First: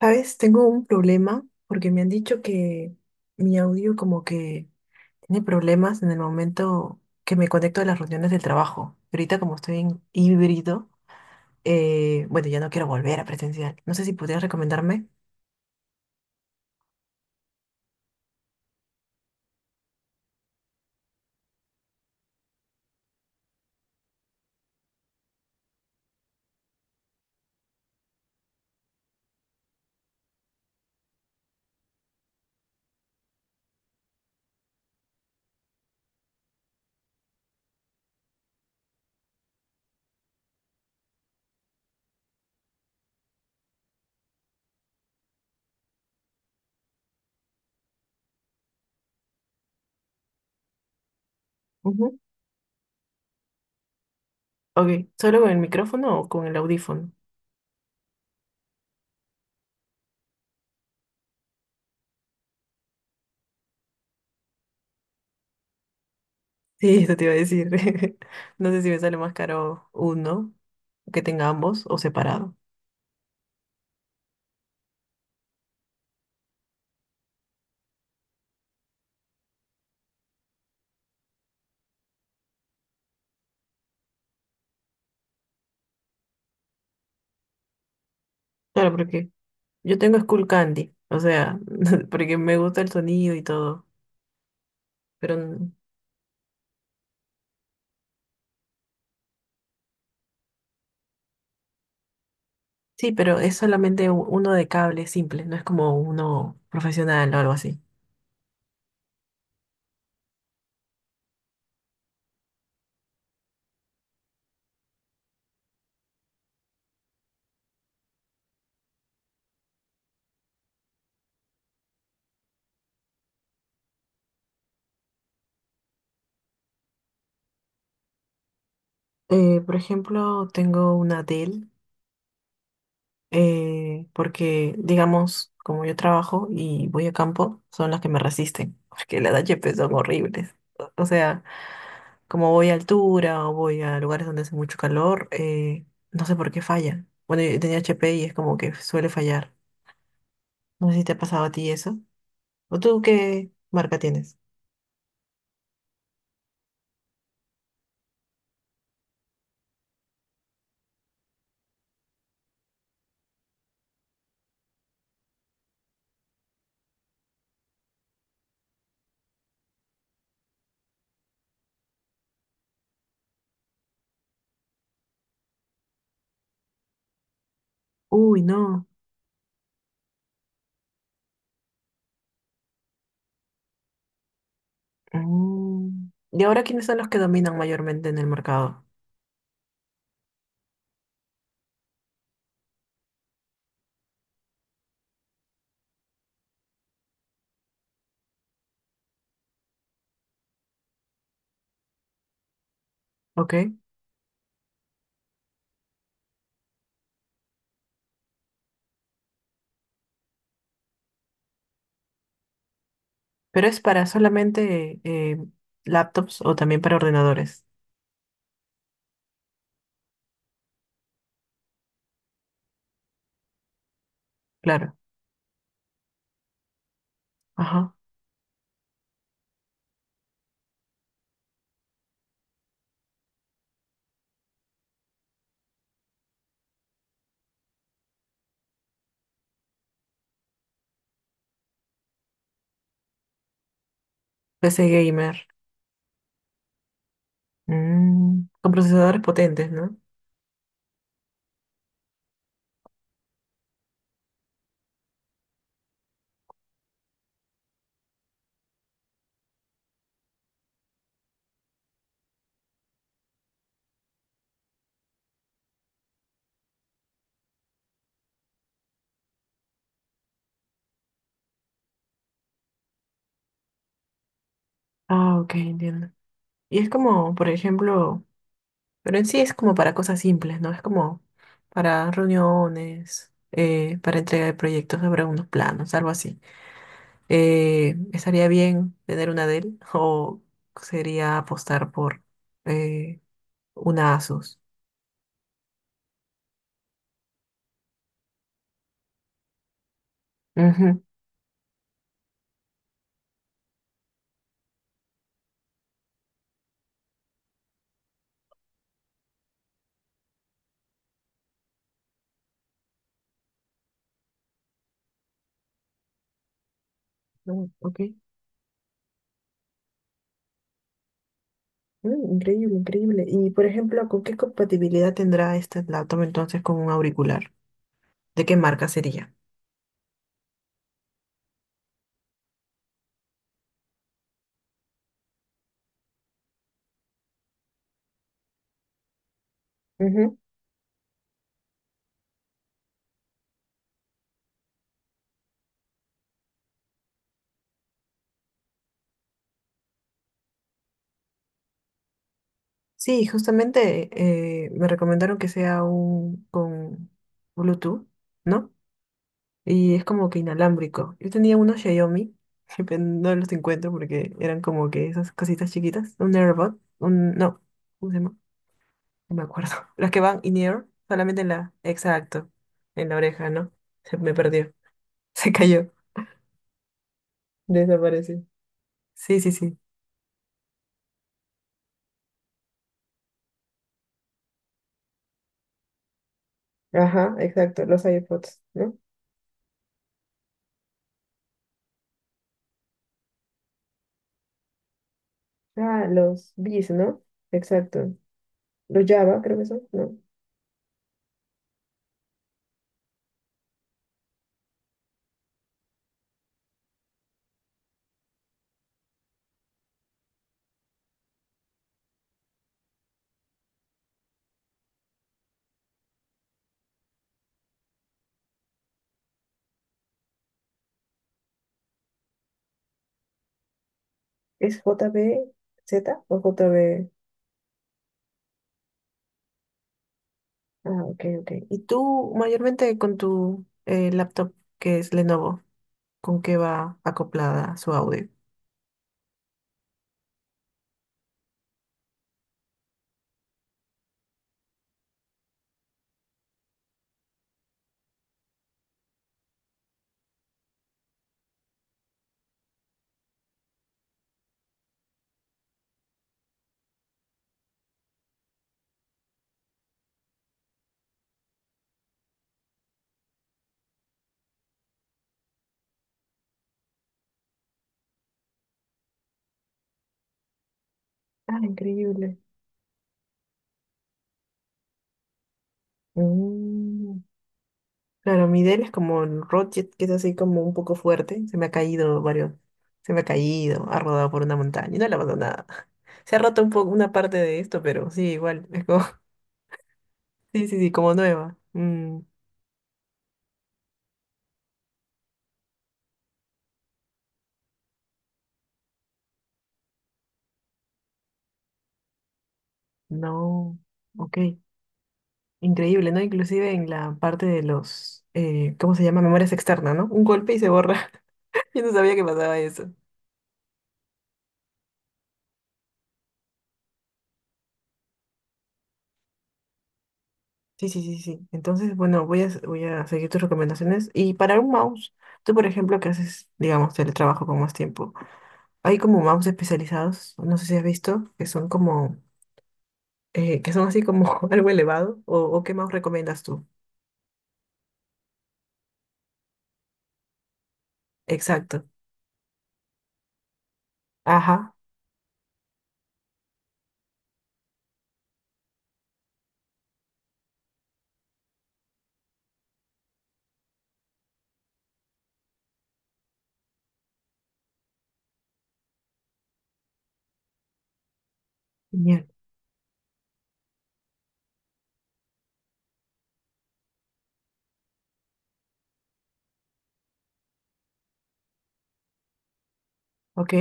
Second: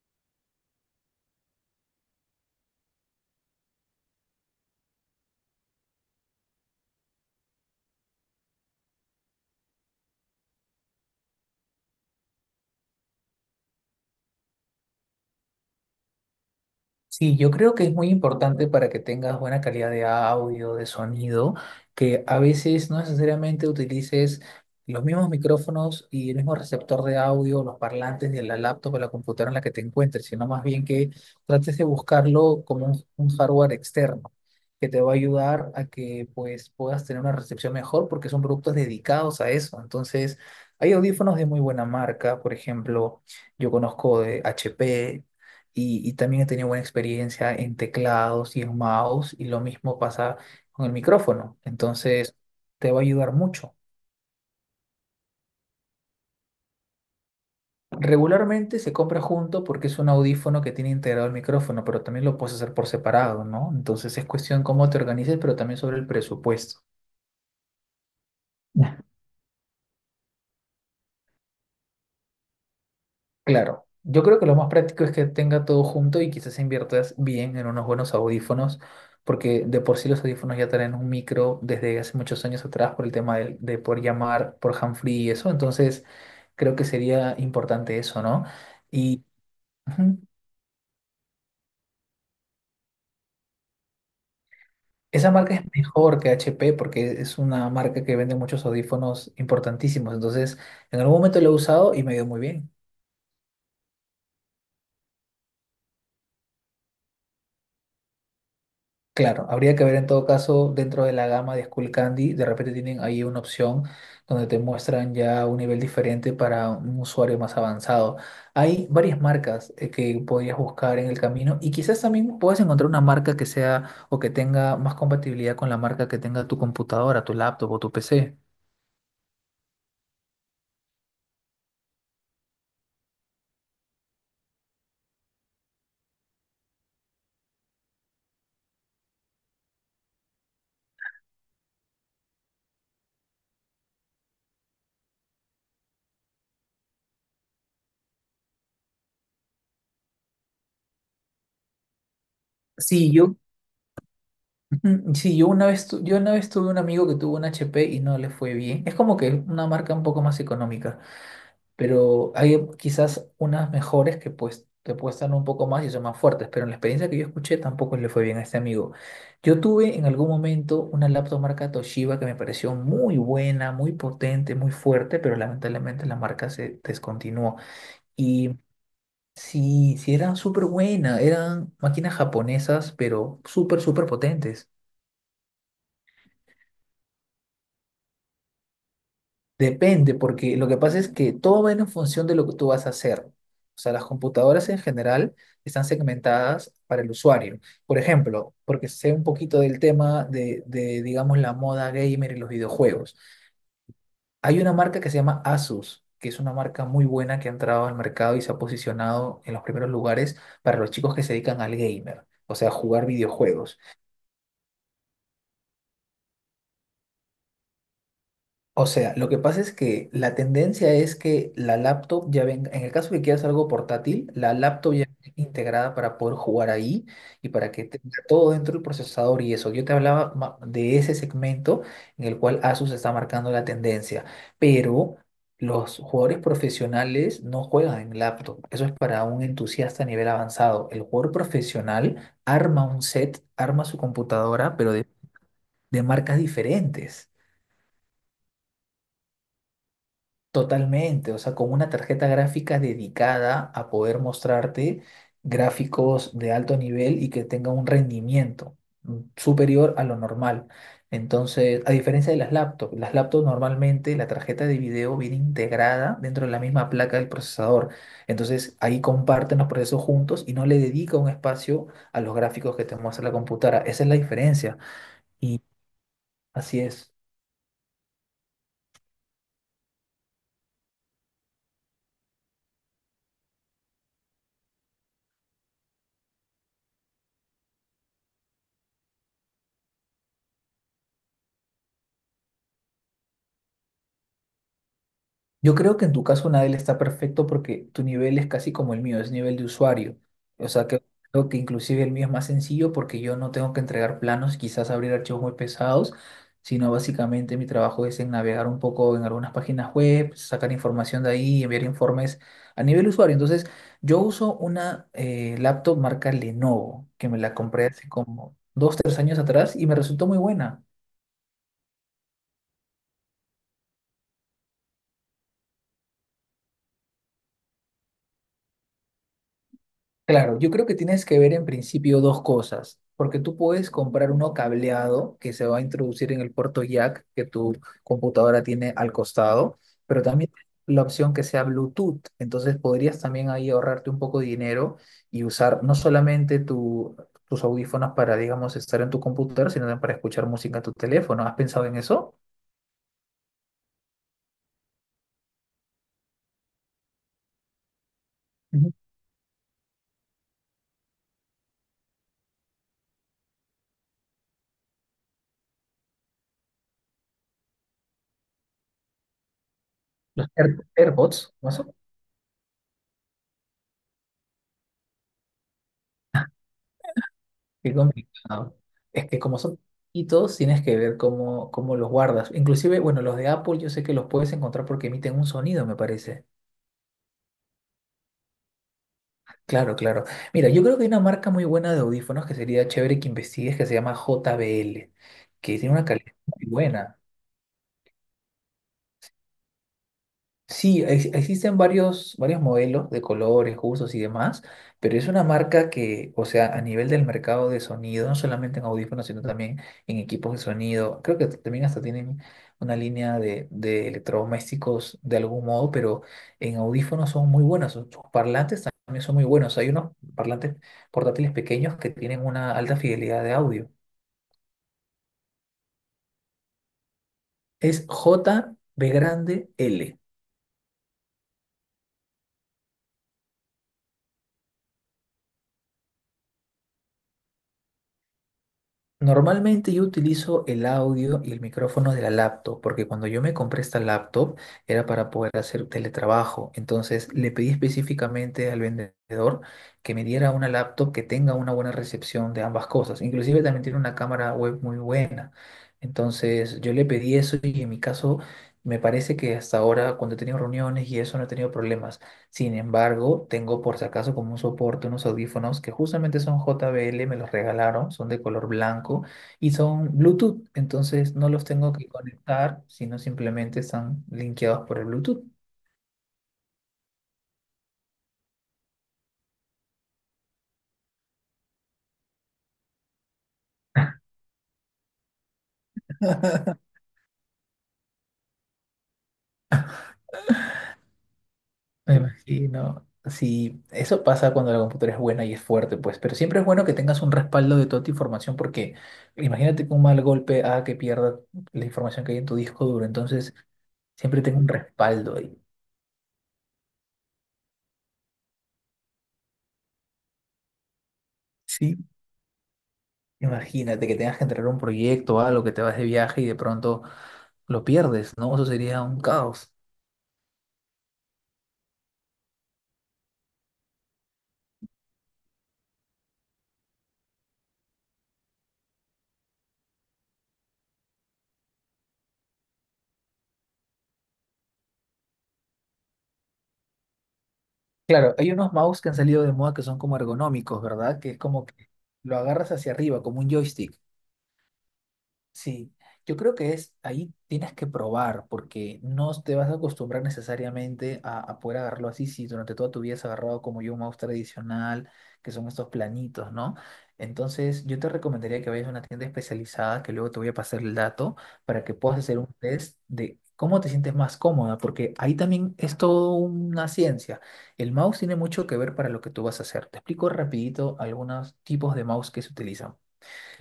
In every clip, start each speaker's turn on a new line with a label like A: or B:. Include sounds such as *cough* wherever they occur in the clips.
A: ¿Sabes? Tengo un problema porque me han dicho que mi audio como que tiene problemas en el momento que me conecto a las reuniones del trabajo. Y ahorita como estoy en híbrido, bueno, ya no quiero volver a presencial. No sé si podrías recomendarme.
B: Sí, yo creo que es muy importante para que tengas buena calidad de audio, de sonido, que a veces no necesariamente utilices los mismos micrófonos y el mismo receptor de audio, los parlantes de la laptop o la computadora en la que te encuentres, sino más bien que trates de buscarlo como un hardware externo que te va a ayudar a que pues puedas tener una recepción mejor porque son productos dedicados a eso. Entonces, hay audífonos de muy buena marca, por ejemplo, yo conozco de HP y también he tenido buena experiencia en teclados y en mouse y lo mismo pasa con el micrófono.
A: Ujú.
B: Entonces, te va a ayudar mucho.
A: Ok, ¿solo con el micrófono o con el audífono?
B: Regularmente se compra junto porque es un audífono que tiene integrado el micrófono, pero también lo puedes hacer por separado, ¿no? Entonces es cuestión cómo te organices, pero también sobre el presupuesto.
A: Sí, eso te iba a decir. *laughs* No sé si me
B: *laughs*
A: sale más caro uno que tenga ambos o separado.
B: Claro, yo creo que lo más práctico es que tenga todo junto y quizás inviertas bien en unos buenos audífonos, porque de por sí los audífonos ya traen un micro desde hace muchos años atrás por el tema por llamar por handfree y eso, entonces creo que sería importante eso, ¿no?
A: Claro,
B: Y
A: porque yo tengo
B: ujú,
A: Skull Candy, o sea, *laughs* porque me gusta el sonido y todo,
B: esa
A: pero
B: marca es mejor que HP porque es una marca que vende muchos audífonos importantísimos, entonces en algún momento lo he usado y me ha ido muy bien.
A: sí, pero es solamente uno de cable simple, no es como uno profesional o algo así.
B: Claro, habría que ver en todo caso dentro de la gama de Skull Candy, de repente tienen ahí una opción donde te muestran ya un nivel diferente para un usuario más avanzado. Hay varias marcas que podrías buscar en el camino y quizás también puedas encontrar una marca que sea o que tenga más compatibilidad con la marca que tenga tu computadora, tu laptop o tu PC.
A: Por ejemplo, tengo una Dell, porque, digamos, como yo trabajo y voy a campo, son las que me resisten, *laughs* porque las HP son horribles. O sea, como voy a altura o voy a lugares donde hace mucho calor, no sé por qué falla. Bueno, yo tenía HP y es como que suele fallar. No sé si te ha pasado a ti eso. ¿O tú
B: Sí, yo,
A: qué marca tienes?
B: ujú, sí, yo una vez, yo una vez tuve un amigo que tuvo un HP y no le fue bien. Es como que una marca un poco más económica. Pero hay quizás unas mejores que pues te cuestan un poco más y son más fuertes, pero en la experiencia que yo escuché tampoco le fue bien a este amigo. Yo tuve en algún momento una laptop marca Toshiba que me pareció muy buena, muy potente, muy fuerte, pero lamentablemente la marca se descontinuó.
A: Uy,
B: Y
A: no.
B: sí, sí eran súper buenas, eran máquinas japonesas, pero súper, súper potentes.
A: Mm. ¿Y ahora quiénes son los que dominan mayormente en el mercado?
B: Depende, porque lo que pasa es que todo va en función de lo que tú vas a hacer. O sea, las computadoras en general están segmentadas para el usuario. Por ejemplo, porque sé un poquito del tema digamos, la moda gamer y los videojuegos.
A: Ok.
B: Hay una marca que se llama Asus, que es una marca muy buena que ha entrado al mercado y se ha posicionado en los primeros lugares para los chicos que se dedican al gamer, o sea, jugar
A: Pero
B: videojuegos.
A: es para solamente laptops o también para ordenadores.
B: O sea, lo que pasa es que la tendencia es que la laptop ya venga, en el caso que quieras algo portátil, la laptop
A: Claro.
B: ya viene integrada para poder jugar ahí y para que
A: Ajá.
B: tenga todo dentro del procesador y eso. Yo te hablaba de ese segmento en el cual Asus está marcando la tendencia, pero los jugadores profesionales no juegan en laptop. Eso es para un entusiasta a nivel avanzado. El jugador profesional arma un set, arma su computadora,
A: PC
B: pero de
A: gamer.
B: de marcas diferentes.
A: Mm. Con procesadores potentes, ¿no?
B: Totalmente, o sea, con una tarjeta gráfica dedicada a poder mostrarte gráficos de alto nivel y que tenga un rendimiento superior a lo normal. Entonces, a diferencia de las laptops normalmente la tarjeta de video viene integrada dentro de la misma placa del procesador. Entonces, ahí comparten los procesos juntos y no le dedica un espacio a los gráficos que te muestra la computadora. Esa es la diferencia.
A: Ah, ok,
B: Y
A: entiendo. Y
B: así
A: es
B: es.
A: como, por ejemplo, pero en sí es como para cosas simples, ¿no? Es como para reuniones, para entrega de proyectos sobre unos planos, algo así. ¿Estaría bien tener una Dell o sería apostar por eh, una Asus?
B: Yo creo que en tu caso Nadel está perfecto porque tu nivel es casi como el mío, es nivel de usuario. O sea
A: Ujú.
B: que creo que inclusive el mío es más sencillo porque yo no tengo que entregar planos, quizás abrir archivos muy pesados, sino básicamente mi trabajo es en navegar un poco en algunas páginas web, sacar información de ahí, enviar informes a nivel usuario. Entonces, yo uso una laptop marca Lenovo, que me la
A: No,
B: compré
A: ok.
B: hace como dos, tres años atrás y me resultó muy buena.
A: Mm, increíble, increíble. Y por ejemplo, ¿con qué compatibilidad tendrá este laptop entonces con un auricular? ¿De qué marca sería?
B: Claro, yo creo que tienes que ver en principio dos cosas, porque tú puedes comprar uno cableado que se va a introducir en el puerto jack que tu computadora tiene al costado, pero
A: Ujú.
B: también la opción que sea Bluetooth, entonces podrías también ahí ahorrarte un poco de dinero y usar no solamente tus audífonos para, digamos, estar en tu computadora, sino también para escuchar música en tu teléfono. ¿Has pensado en eso?
A: Sí, justamente me recomendaron que sea un con Bluetooth, ¿no?
B: Ujú.
A: Y es como que inalámbrico. Yo tenía unos Xiaomi, *laughs* pero no los encuentro porque eran como que esas cositas chiquitas, un AirBot, un, no, ¿cómo se llama? No me acuerdo. *laughs* Las que van
B: Los
A: in-ear, solamente en
B: AirPods, ¿no?
A: la, exacto, en la oreja, ¿no? Se me perdió, *laughs* se cayó.
B: Qué
A: Desapareció.
B: complicado. Es que
A: Sí, sí,
B: como
A: sí.
B: son poquitos, tienes que ver cómo, cómo los guardas. Inclusive, bueno, los de Apple yo sé que los puedes encontrar porque emiten un sonido, me parece.
A: Ajá, exacto, los iPods, ¿no?
B: Claro, claro. Mira, yo creo que hay una marca muy buena de audífonos que sería chévere que investigues, que se llama JBL, que tiene una
A: Ah,
B: calidad
A: los
B: muy
A: Bs,
B: buena.
A: ¿no? Exacto. Los Java, creo que son, ¿no?
B: Sí, existen varios, varios modelos de colores, gustos y demás, pero es una marca que, o sea, a nivel del mercado de sonido, no solamente en audífonos, sino también en equipos de sonido, creo que también hasta tienen una línea de electrodomésticos de algún modo, pero en audífonos son muy buenos, sus parlantes también son muy buenos, hay unos parlantes portátiles pequeños que tienen una alta fidelidad de audio.
A: ¿Es JBZ o JB?
B: Es J B grande L.
A: Ah, ok, ok. ¿Y tú mayormente con tu laptop que es Lenovo, con qué va acoplada su audio?
B: Normalmente yo utilizo el audio y el micrófono de la laptop, porque cuando yo me compré esta laptop era para poder hacer teletrabajo. Entonces le pedí específicamente al vendedor que me diera una laptop que tenga una buena recepción de ambas cosas. Inclusive también tiene una cámara web muy buena. Entonces yo le pedí eso y en mi caso me parece que hasta ahora cuando he tenido reuniones y eso no he tenido problemas. Sin embargo, tengo por si acaso como un soporte unos audífonos que justamente son JBL, me los regalaron, son de color blanco y son Bluetooth, entonces no
A: Ah,
B: los tengo que
A: increíble.
B: conectar, sino simplemente están linkeados por el Bluetooth.
A: Mm. Claro, mi Dell es como el Rocket, que es así como un poco fuerte. Se me ha caído varios, se me ha caído, ha rodado por una montaña y no le ha pasado nada. *laughs* Se ha roto un poco
B: *laughs*
A: una parte de esto, pero sí, igual, es como, *laughs* sí, sí, sí, como nueva.
B: Me
A: Mm,
B: imagino. Sí, eso pasa cuando la computadora es buena y es fuerte, pues, pero siempre es bueno que tengas un respaldo de toda tu información porque imagínate que un mal golpe haga que pierda la información que hay en tu disco duro, entonces
A: no, ok.
B: siempre tengo un respaldo ahí.
A: Increíble, ¿no? Inclusive en la parte de los, ¿cómo se llama? Memorias externas, ¿no? Un golpe y se borra. *laughs* Yo no
B: Sí,
A: sabía que pasaba eso.
B: imagínate que tengas que entregar un proyecto o algo, que te vas de viaje y de pronto lo pierdes, ¿no? Eso sería un caos.
A: Sí, sí, sí, sí. Entonces, bueno, voy a seguir tus recomendaciones. Y para un mouse, tú, por ejemplo, que haces, digamos, teletrabajo con más tiempo, hay como mouse especializados, no sé si has visto, que son como, que son así como *laughs* algo elevado, o qué mouse recomiendas tú.
B: Claro, hay unos mouse que han salido de moda que son como ergonómicos, ¿verdad? Que es como que
A: Exacto.
B: lo agarras hacia arriba, como un joystick.
A: Ajá.
B: Sí, yo creo que es ahí tienes que probar porque no te vas a acostumbrar necesariamente a poder agarrarlo así si durante toda tu vida has agarrado como yo un mouse tradicional, que son estos planitos, ¿no? Entonces, yo te recomendaría que vayas a una tienda especializada, que luego te voy a pasar el dato para que puedas
A: Genial.
B: hacer un test de cómo te sientes más cómoda, porque ahí también es todo una ciencia. El mouse tiene mucho que ver para lo que tú vas a hacer. Te explico rapidito algunos tipos de mouse que se utilizan.
A: Ok.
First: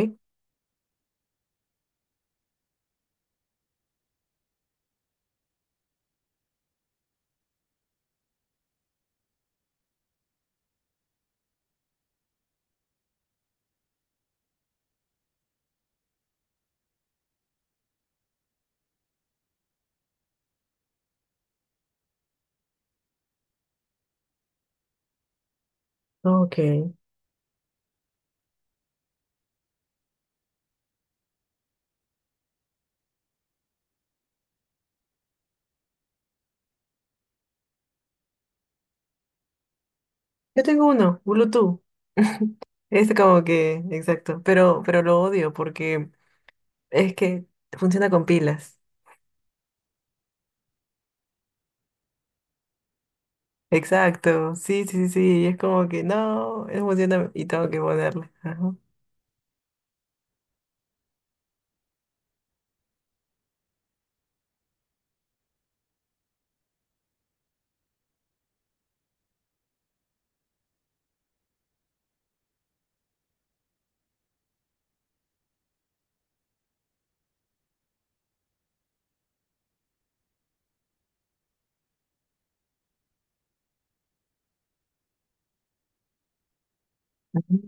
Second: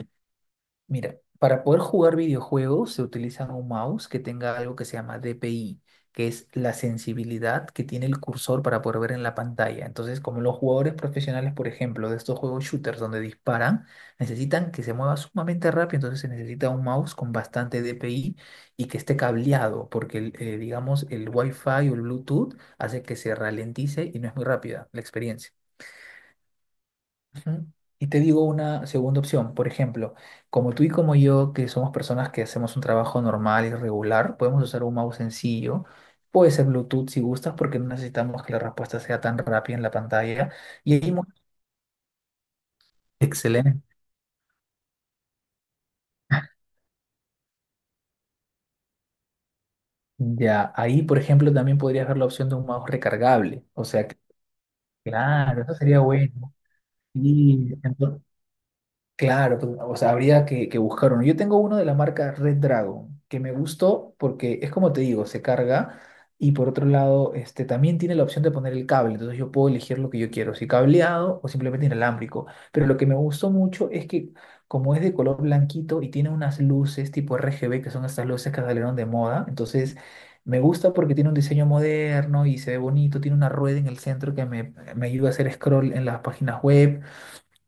B: Mira, para poder jugar videojuegos se utiliza un mouse que tenga algo que se llama DPI, que es la sensibilidad que tiene el cursor para poder ver en la pantalla. Entonces, como los jugadores profesionales, por ejemplo, de estos juegos shooters donde disparan, necesitan que se mueva sumamente rápido, entonces se necesita un mouse con bastante DPI y que esté cableado, porque el, digamos el Wi-Fi o el Bluetooth hace que se ralentice y no es muy rápida la experiencia.
A: Ok.
B: Ujú. Y te digo una segunda opción, por ejemplo, como tú y como yo, que somos personas que hacemos un trabajo normal y regular, podemos usar un mouse sencillo, puede ser Bluetooth si gustas, porque no necesitamos que la respuesta sea tan rápida en la pantalla.
A: Yo tengo
B: Y ahí,
A: uno, Bluetooth. *laughs* Es como que,
B: excelente.
A: exacto, pero lo odio porque es que funciona con pilas.
B: Ya, ahí, por ejemplo, también podrías ver la opción de un mouse recargable. O sea,
A: Exacto, sí, sí, sí, sí, es
B: claro, eso
A: como
B: sería
A: que
B: bueno.
A: no, no funciona y tengo
B: Y
A: que ponerle. Ajá.
B: claro, pues, o sea, habría que buscar uno. Yo tengo uno de la marca Red Dragon, que me gustó porque es como te digo, se carga y por otro lado, este, también tiene la opción de poner el cable, entonces yo puedo elegir lo que yo quiero, si cableado o simplemente inalámbrico. Pero lo que me gustó mucho es que como es de color blanquito y tiene unas luces tipo RGB, que son estas luces que salieron de moda, entonces me gusta porque tiene un diseño moderno y se ve bonito, tiene una rueda en el centro que me ayuda a hacer scroll en las páginas web.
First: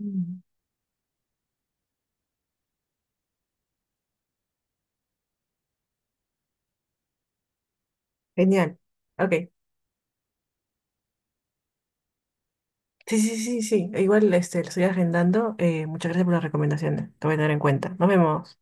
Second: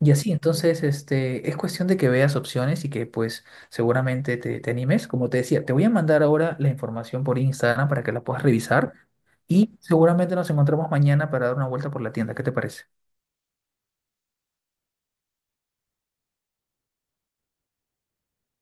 B: Y así, entonces, este, es cuestión de que veas opciones y que pues seguramente te, te animes. Como te decía, te voy a mandar ahora la información por Instagram para que la puedas
A: Genial.
B: revisar
A: Ok,
B: y seguramente nos encontramos mañana para dar una vuelta por la tienda. ¿Qué te parece?
A: sí, sí, sí, sí, igual este, lo estoy agendando. Muchas gracias por las recomendaciones, te voy a tener en cuenta. Nos vemos.